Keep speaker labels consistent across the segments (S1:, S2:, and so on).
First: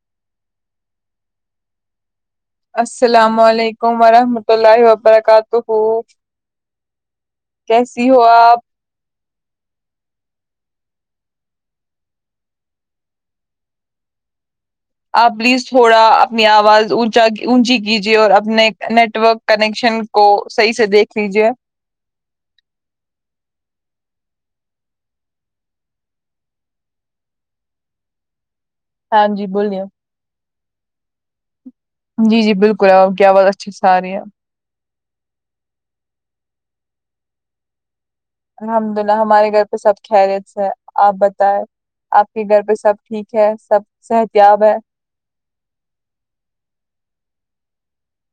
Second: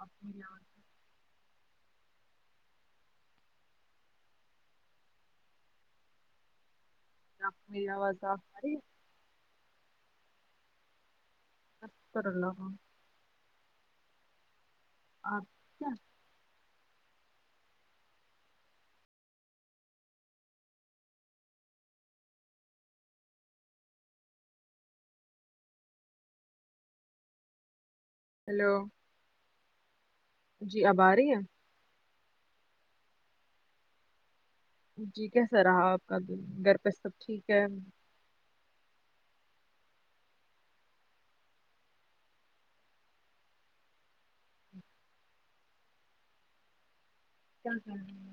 S1: آپ مج
S2: السلام علیکم ورحمۃ اللہ وبرکاتہ
S1: رکھ
S2: کیسی
S1: ملاوااز
S2: ہو
S1: صاف
S2: آپ
S1: ساری [inaudible] [unintelligible]
S2: آ
S1: آپ
S2: بلیز
S1: کیا
S2: تھوڑا اپنی آواز اونچا اونچی کیجیے اور اپنے نیٹورک کنیکشن کو صحیح سے دیکھ لیجیے
S1: ہیلو
S2: ہاں جی بوولے
S1: جی اب آ رہی ہے
S2: جی جی بالکل کیا آواز ٹھیک سے ارہی ہیں
S1: جی کیسا رہا آپ کا دن گھر پہ سب ٹھیک ہے
S2: الحمد للہ ہمارے گھر پہ سب خریت سے ہے آپ بتائے آپ کے گھر پہ سب ٹھیک ہے سب صحت یاب ہے
S1: ہا ہا ہا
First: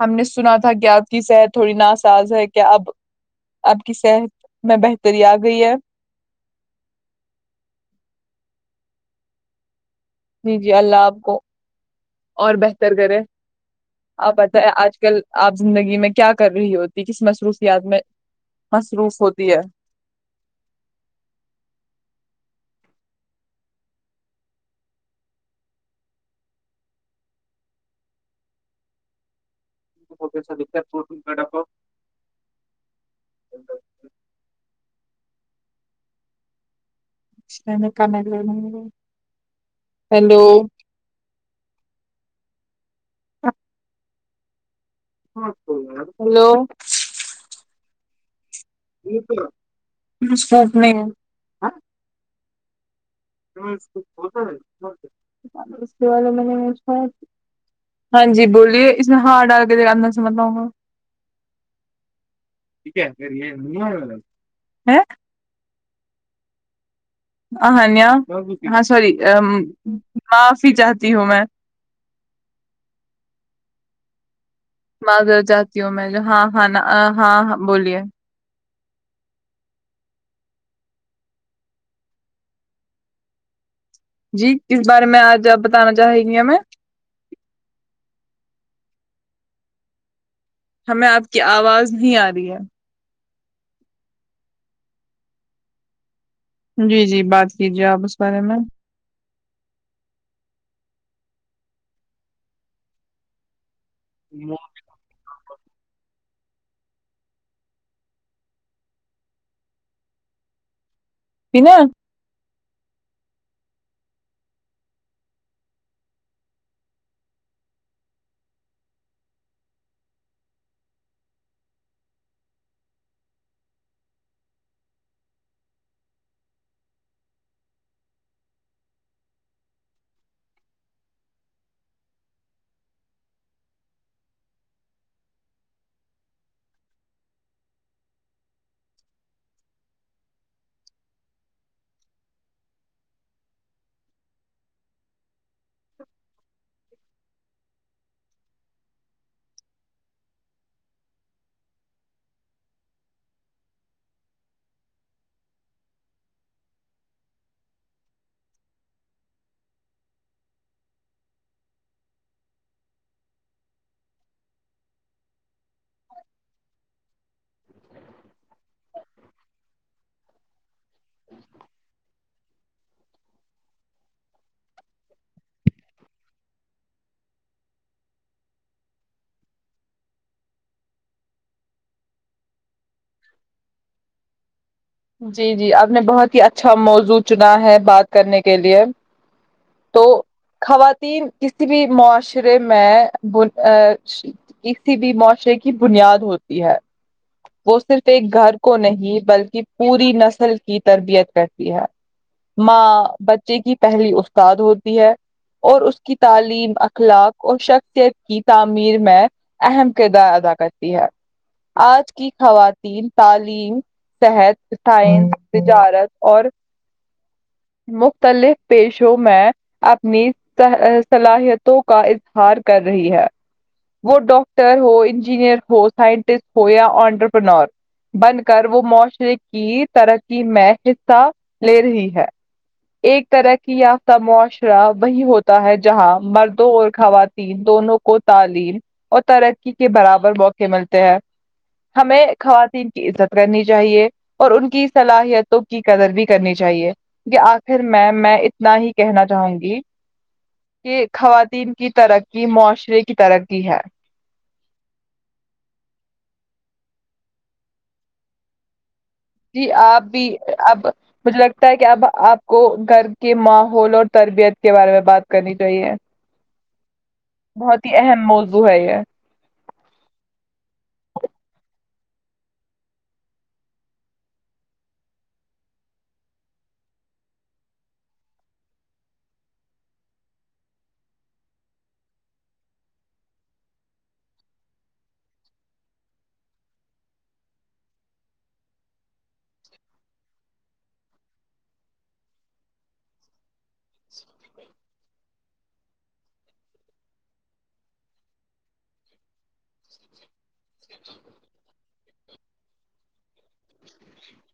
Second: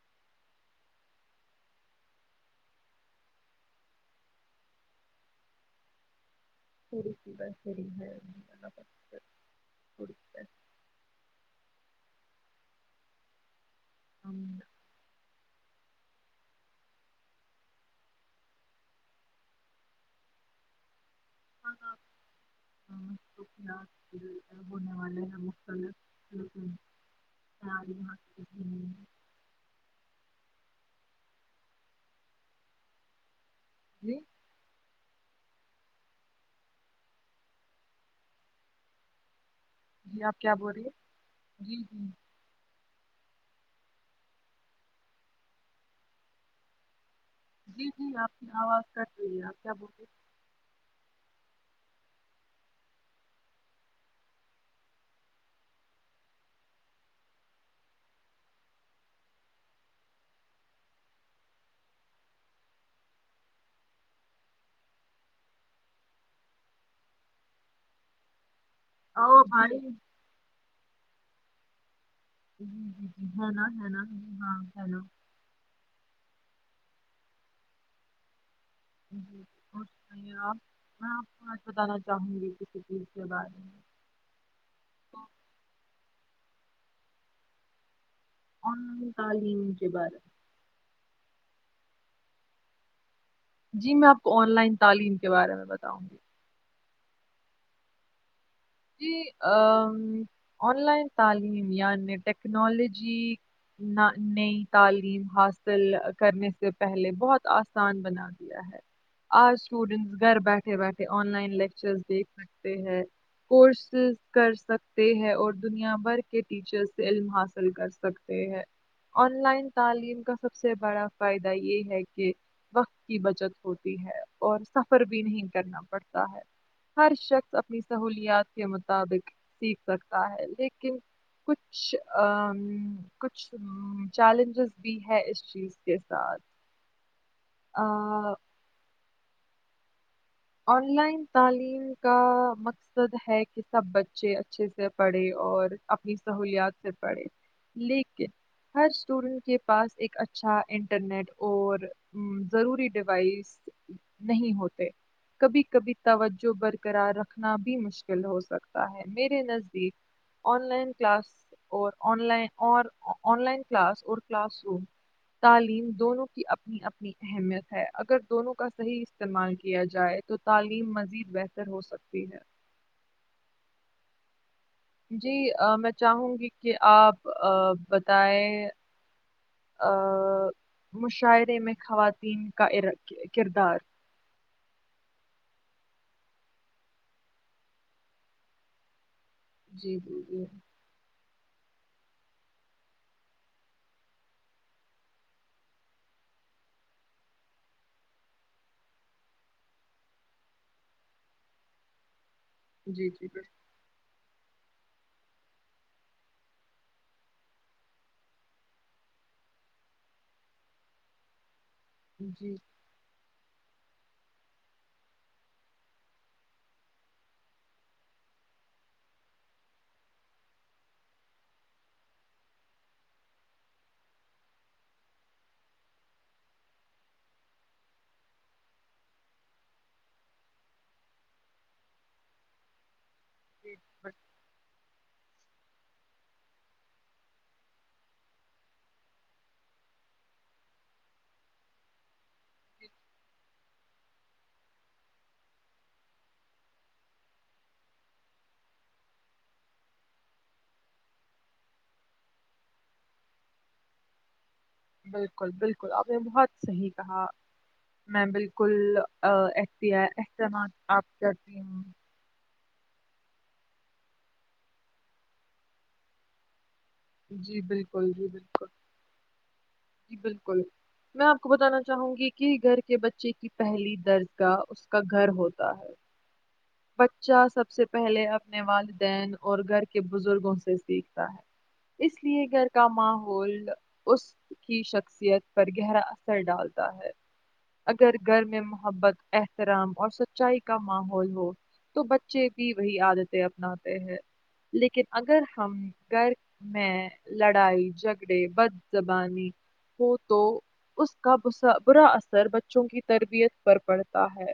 S2: ہم نے سنا تھا کیا آپ کی صحت تھوڑی ناساز ہے کہ اب آپ کی صحت میں بہتری آ گئی ہے
S1: پڑتیا سری پ [unintelligible]
S2: جی جی اللہ آپ کو اور بہتر کرے آپ
S1: ہم
S2: بتیں آج کل آپ زندگی میں کیا کر رہی ہوتی کس مصروفیات میں مصروف ہوتی ہے
S1: کھانا ہونے والے مختلف [inaudible] ساری مہا
S2: [unintelligible]
S1: ہاں
S2: نے کرنے
S1: جی آپ کیا بول رہی ہیں جی جی
S2: ہیلو
S1: جی جی آپ کی آواز کٹ رہی ہے آپ کیا بول رہے
S2: میں اس کے والے میں نے سنا ہاں جی بولیے اس نے ہار ڈال کے آنا سمھتا وہاں ٹھیک ہے کر انیا ہاں سوری
S1: ہے؟ او بھائی جی
S2: معافی چاہتی ہوں میں
S1: جی جی جی ہے نا ہے مری
S2: اگر جاتیوں میں جہا ہنا آ ہاں بولیے
S1: جی اور یے آپ ہاں آپ کو آج بتانا چاہوں گی کسی چیز کے بارے میں
S2: جی کس بارے میں آج بتانا چاہے گی میں
S1: آن تعلیم کے بارے میں
S2: ہمیں آپ کی آواز نہیں آ رہی ہے
S1: جی میں آپ کو آن لائن تعلیم کے بارے میں بتاؤں گی
S2: جی جی بات کیجیے آپ اس بارے میں
S1: جی آن لائن تعلیم یعنی ٹیکنالوجی نہ نئی تعلیم حاصل کرنے سے پہلے بہت آسان بنا دیا ہے آج اسٹوڈینٹس گھر بیٹھے بیٹھے آن لائن
S2: پینا
S1: لیکچر دیکھ سکتے ہیں کورسز کر سکتے ہیں اور دنیا بھر کے ٹیچر سے علم حاصل کر سکتے ہے آن لائن تعلیم کا سب سے یے بڑا فائدہ ہے کہ وقت کی بچت ہوتی ہے اور سفر بھی نہیں کرنا پڑتا ہے ہر شخص اپنی سہولیات کے مطابق سیکھ سکتا ہے لیکن کچھ کچھ چیلنجز بھی ہے اس چیز کے ساتھ آ آن لائن تعلیم کا مقصد ہے کی سب بچے اچھے سے پڑھے اور اپنی سہولیات سے پڑھے لیکن ہر اسٹوڈینٹ کے پاس ایک اچھا انٹرنیٹ اور ضروری ڈیوائس نہیں ہوتے کبھی کبھی توجو برقرار رکھنا بھی مشکل ہو سکتا ہے میرے نزدیک آن لائن کلاس اور آن لائ اور آن لائن کلاس اور کلاس روم تعلیم دونوں کی اپنی اپنی اہمیت ہے اگر دونوں کا صحیح استعمال کیا جائے تو تعلیم مزید بہتر ہو سکتی ہے جی آ میں چاہوں گی کہ آپ آ بتائے آ مشاعرے میں خواتین کا ایرا کردار
S2: جی جی آپ نے بہت ہی اچھا موضوع چنا ہے بات کرنے کے لیے
S1: جی جی جی
S2: تین کستی بی معاشرے میں بول آ کسی بھی معاشرے کی بنیاد ہوتی ہے وہ صرف ایک گھر کو نہیں بلکی پوری نسل کی تربیت کرتی ہے ماں
S1: جی جی
S2: بچے کی پہلی استاد ہوتی ہے اور اس کی تعلیم اخلاق اور شخصیت کی تعمیر میں اہم کردار ادا کرتی ہے آج کی
S1: بالکل- جی جی
S2: خوات تین تعلیم صحت سائنس تجارت اور مختلف پیش شو جو میں اپنی صہے آ صلاحیتوں کا اظہار کر رہی ہے وہ ڈاکٹر ہو انجینئر ہو سائنٹسٹ ہو یا آنٹرپنور بن کر وہ معاشرے کی ترقی میں حصہ لے رہی ہے ایک طرح کی
S1: بالکل۔
S2: یافتہ معاشرہ وہی ہوت تا ہے جہاں مردوں اور خواتین دونوں کو تعلیم اور ترقی کے برابر موقع ملتے ہیں ہمیں خواتین کی عزت کرنی چاہیے اور ان کی صلاحیتوں کی قدر بھی کرنی چاہیے کی کی آخر میں میں اتنا ہی کہنا چاہوں گی کہ خواتین کی ترکی معاشرے کی ترکی ہے
S1: بالکل بالکل آپ نے بہت صحیح کہا میں بالکل آ،
S2: جی آپ
S1: احتیا
S2: بھی
S1: احتماد
S2: اب
S1: آپ
S2: مجھے
S1: کرتی
S2: لگتا ہے
S1: ہوں
S2: کہ اب آپ کو گھر کے ماحول اور تربیت کے بارے میں بات کرنی چاہیے
S1: جی
S2: بہت ہی
S1: بالکل
S2: اہم
S1: جی
S2: موضوع
S1: بالکل
S2: ہے یہ
S1: جی بالکل میں آپ کو بتانا چاہوں گی کہ گھر کے بچے کی پہلی درجگاہ اس کا گھر ہوتا ہے بچہ سب سے پہلے اپنے والدین اور گھر کے بزرگوں سے سیکھتا ہے اس لیے گھر کا ماحول اس کی شخصیت پر گہرا اثر ڈالتا ہے اگر گر میں محبت احترام اور سچائی کا ماحول ہو تو بچے بھی وہی عادتیں اپناتے ہیں لیکن اگر ہم گر میں لڑائی جھگڑے بد زبانی ہو تو اس کا بسا برا اثر چو کی تربیت پر پڑتا ہے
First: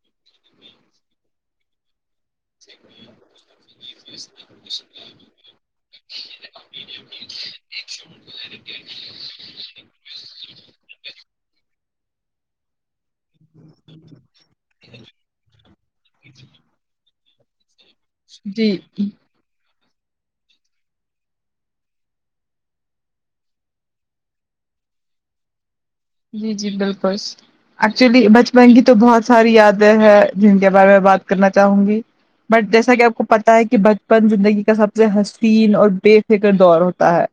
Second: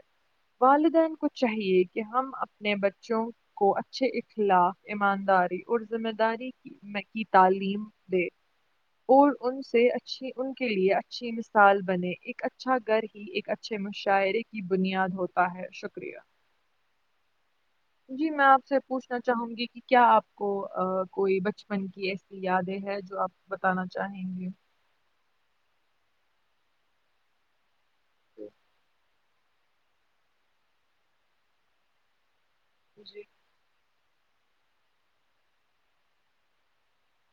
S1: والدین کو چاہیے کہ ہم اپنے بچوں کو اچھے اخلاق ایمانداری اور ذمہ داری کی تعلیم دے اور ان سے اچھی ان کے لیے اچھی مثال بنے ایک اچھا گھر ایک اچھے مشاعرے کی بنیاد ہوتا ہے شکریہ جی میں آپ سے پوچھنا چاہوں گی کہ کیا آپ کو کوئی بچپن کی ایسی یادیں ہے جو آپ بتانا چاہیں گے
S2: جی جی بالکل ایک چولی بچپن کی تو بہت ساری یادیں ہیں جن کے بارے میں بات کرنا چاہوں گی بٹ جیسا کہ آپ
S1: جی
S2: کو پتا ہے ہے کہ بچپن زندگی کا سب سے حسین اور بے فکر دور ہوتا ہے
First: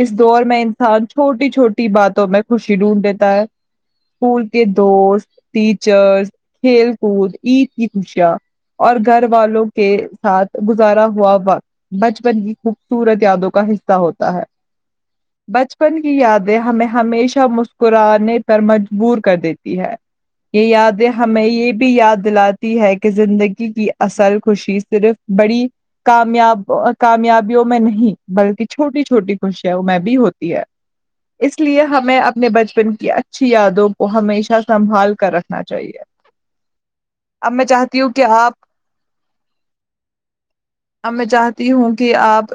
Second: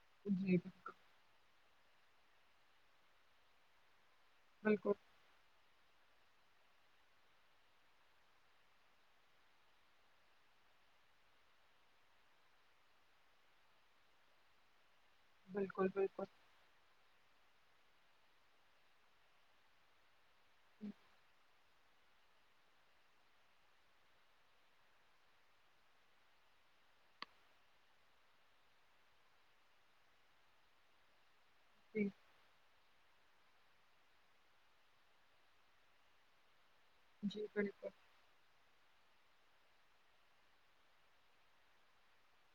S2: اس دور
S1: جی
S2: میں انسان چھوٹی چھوٹی باتوں میں خوشی ڈھونڈ دیتا ہے اسکول کے
S1: بالکل
S2: دوست ٹیچرس کھیل کود عید کی خوشیاں اور گھر والوں کے ساتھ گزارا ہوا وقت بچپن کی خوبصورت یادوں کا حصہ ہوتا ہے
S1: بالکل
S2: بچپن کی
S1: بالکل
S2: یادیں ہمیں ہمیشہ مسک کرآے پر مجبور کر دیتی ہے یہ یادیں ہمیں یہ بھی یاد دلاتی ہے کہ زندگی کی اصل خوشی صرف بڑی کامیاب کامیابیوں میں نہیں بلکہ چھوٹی چھوٹی خوشیوں میں بھی ہوتی ہے اس لیے
S1: جی
S2: ہمیں اب اپنے بچپن کی اچھی یادوں کو ہمیشہ سنبھال کر رکھنا چاہیے
S1: جی
S2: اب میں
S1: بالکل
S2: چاہتی ہوں کہ آپ اب میں چاہتی ہوں کہ آپ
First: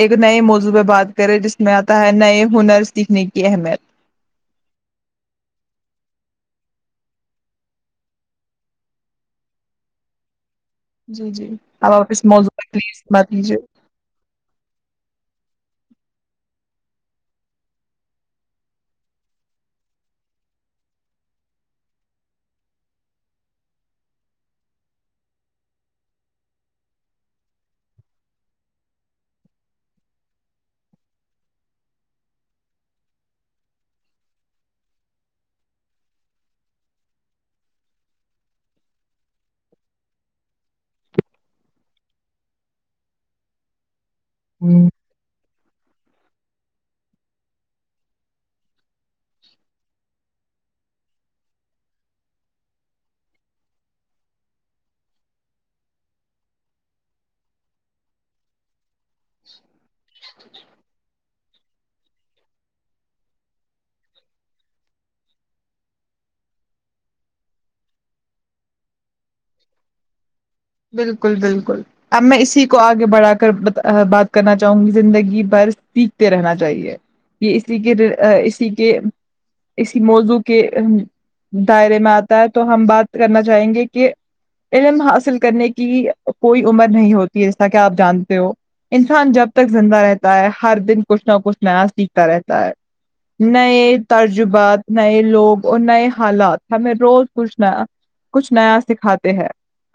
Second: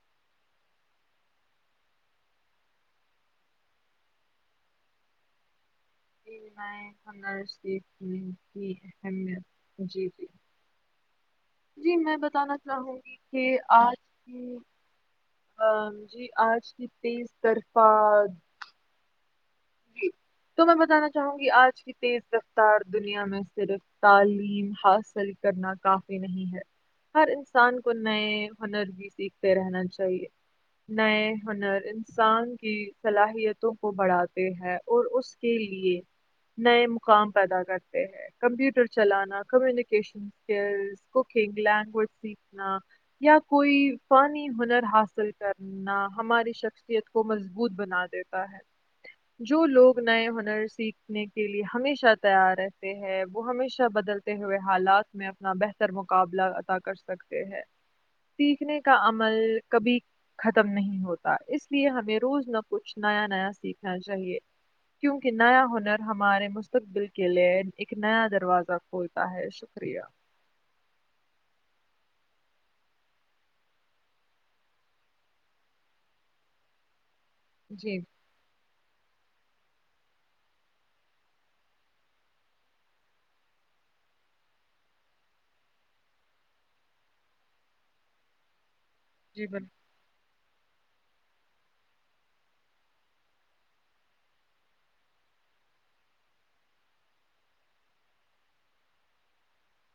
S2: ایک نئے موضوعہ بات کرے جس میں آتا ہے نئے ہنر سیکھنے کی اہمیت
S1: نئ ہنر کی اہمیت جی جی
S2: جی جی
S1: جی
S2: اب آپ
S1: میں
S2: اس موضوع
S1: بتانا
S2: پہ
S1: چاہوں
S2: پلیز
S1: گی
S2: بات
S1: کہ
S2: کیجیے
S1: آج کی ہ جی آج کی تیز طرفہ جی تو میں بتانا چاہوں گی آج کی تیز رفتار دنیا میں صرف تعلیم حاصل کرنا کافی نہیں ہے ہر انسان کو نئے ہنر بھی سیکھتے رہنا چاہیے نئے ہنر انسان کی صلاحیتوں کو بڑھ تے ہیں اور اس کے لیے نئے مقام پیدا کرتے ہیں کمپیوٹر چلانا کمیونیکیشن اسکلس کوکنگ لینگویج سیکھنا یا کوئی پانی ہنر
S2: ہوں
S1: حاصل کرنا ہماری شخصیت کو مضبوط بنا دیتا ہے جو لوگ نئے ہنر سیکھنے کے لیے ہمیشہ تیار رہتے ہے وہ ہمیشہ بدل ہوئے حالات میں اپنا بہتر مقابلہ ادا کر سکتے ہیں سیکھنے کا عمل کبھی ختم نہیں ہوتا اس لیے ہمیں روز نہ کچھ نیا نیا سیکھنا چاہیے کیونکہ نیا ہنر ہمارے مستقبل کے لیے ایک نیا دروازہ کھولتا ہے شکریہ
S2: بالکل بالکل اب میں اسی کو آگے بڑھا کر بات کرنا چاہوں گی زندگی بھر سیکھتے رہنا چاہیے یہ اسی کے
S1: جی
S2: اسی کے اسی موضوع کے دائرے میں آتا ہے تو ہم بات کرنا چاہیں گے کہ علم حاصل کرنے کی کوئی عمر نہیں ہوتی جیسا کہ آپ جانتے ہو انسان
S1: جی
S2: جب
S1: بال
S2: تک زندہ رہ تا ہے ہر دن کچھ نہ کچھ نیا سیکھتا رہتا ہے نئے ترجوبات نئے لوگ اور نئے حالات ہمیں روز پوچھنا کچھ نیا سکھاتے ہیں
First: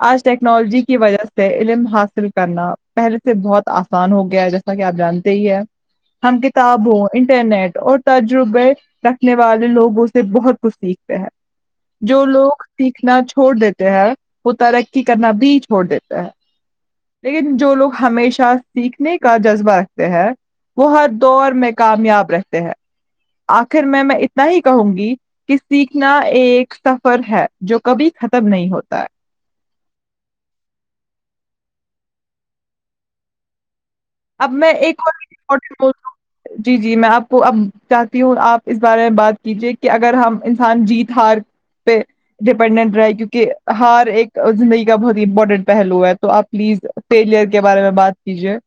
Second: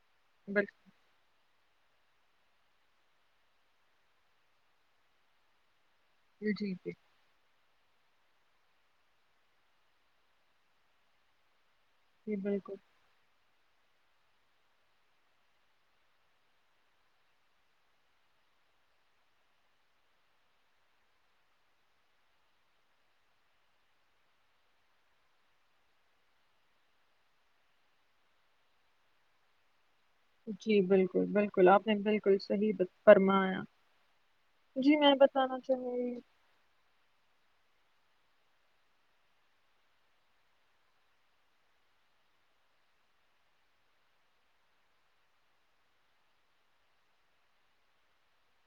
S2: آج
S1: بال
S2: ٹیکنالوجی کی وجہ سے سے علم حاصل کرنا پہلے سے بہت آسان ہو گیا ہے جیسا کہ آپ جانتے ہی ہیں ہم
S1: جی
S2: کتاب
S1: جی
S2: ہو انٹرنیٹ اور تجربے رکھنے والے لوگ اس سے بہت کچھ سیکھتے ہیں جو
S1: جی
S2: لوگ
S1: بالکل
S2: سیکھنا چھوڑ دیتے ہیں وہ ترقی کرنا بھی چھوڑ دیتے ہیں لیکن جو لوگ ہمیشہ سیکھنے کا جذبہ رکھتے ہیں وہ ہر دور میں کامیاب رہتے ہیں آخر میں میں اتنا ہی کہوں گی کہ سیکھنا ایک سفر ہے جو کبھی ختم نہیں ہوتا ہے
S1: جی بالکل بالکل آپ نے بالکل صحیح فرمایا
S2: اب میں
S1: جی
S2: ایک اور
S1: بتانا
S2: بتا
S1: چاہوں گی
S2: ہوں جی جی میں آپ کو اب چاہتی ہوں آپ اس بارے میں بات کیجیے کہ اگر ہم انسان جیت ہار پہ ڈیپینڈنٹ رہا کیونکہ ہار ایک زندگی کا بہت ہی امپورٹنٹ پہلو ہے تو آپ پلیز فیلئر کے بارے میں بات کیجیے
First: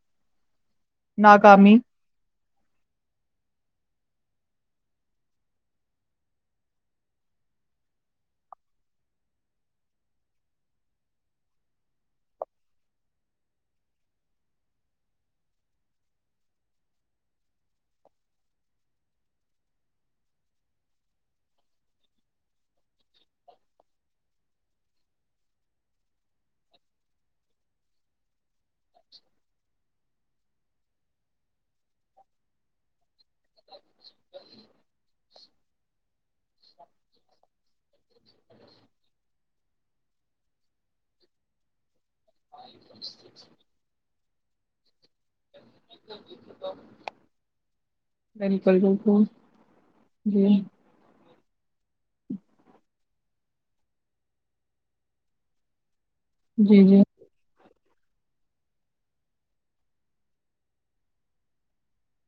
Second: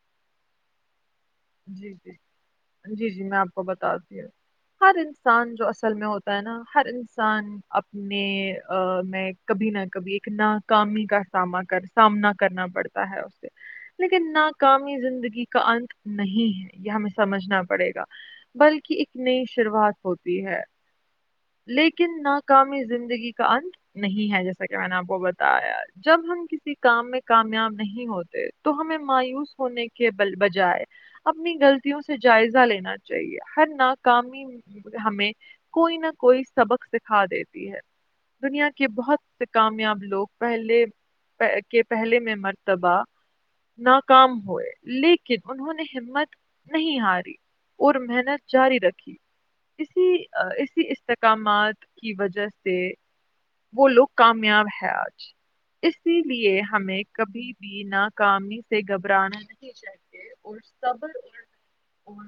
S2: ناکامی
S1: جی جی جی جی میں آپ کو بتاتی ہوں ہر انسان جو اصل میں ہوتا ہے نا ہر انسان اپنےاو میں کبھی نہ کبھی ایک ناکامی کا سامنا کر سامنا کرنا پڑتا ہے اس سے لیکن ناکامی زندگی کا انت نہیں ہے یہ ہمیں سمجھنا پڑے گا بلکہ ایک نئی شروعات ہوتی ہے لیکن ناکامی زندگی کا انت نہیں ہے جیسا کہ میں نے آپ کو بتایا جب ہم کسی کام میں کامیاب نہیں ہوتے تو ہمیں مایوس ہونے کے بجائے اپنی غلطیوں سے جائزہ لینا چاہیے ہر ناکامی ہمیں کوئی نہ کوئی سبق سکھا دیتی ہے دنیا کے بہت سے کامیاب لوگ پہلے کے پہلے میں مرتبہ ناکام ہوئے لیکن انہوں نے ہمت نہیں ہاری اور مح نت جاری
S2: بالکل
S1: رکھی
S2: بالکل
S1: اسی
S2: جی
S1: اسی استحکامات کی وجہ سے وہ لوگ کامیاب ہے آج اسی لیے
S2: جی جی
S1: ہمیں کبھی بھی ناکامی سے گھبرانا نہیں چاہتے اور صبر اور اور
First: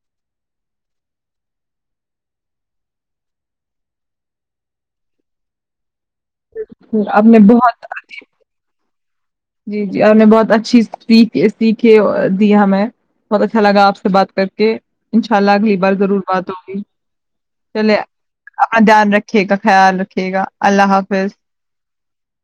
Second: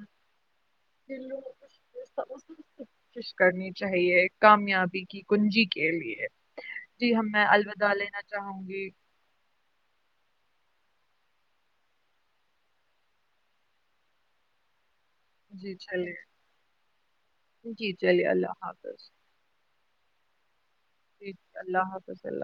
S1: جن لوگوں کو کوشش کرنی چاہیے کامیابی کی کنجی کے لیے جی
S2: آپ
S1: ہماں
S2: نے
S1: میں
S2: بہت
S1: الودوداع لینا چاہوں گی
S2: جی جی آپ نے بہت اچھی س سیکھے دی ہمیں بہت اچھا لگا آپ سے بات کر کے انشاء اللہ
S1: جی
S2: اگلی بار
S1: چلے
S2: ضرور بات ہوگی
S1: جی
S2: چلے
S1: چلیے اللہ
S2: اپنا
S1: حافظ
S2: دھیان رکھ رکھے گا خیال رکھے گا اللہ حافظ
S1: جی اللہ حافظ ال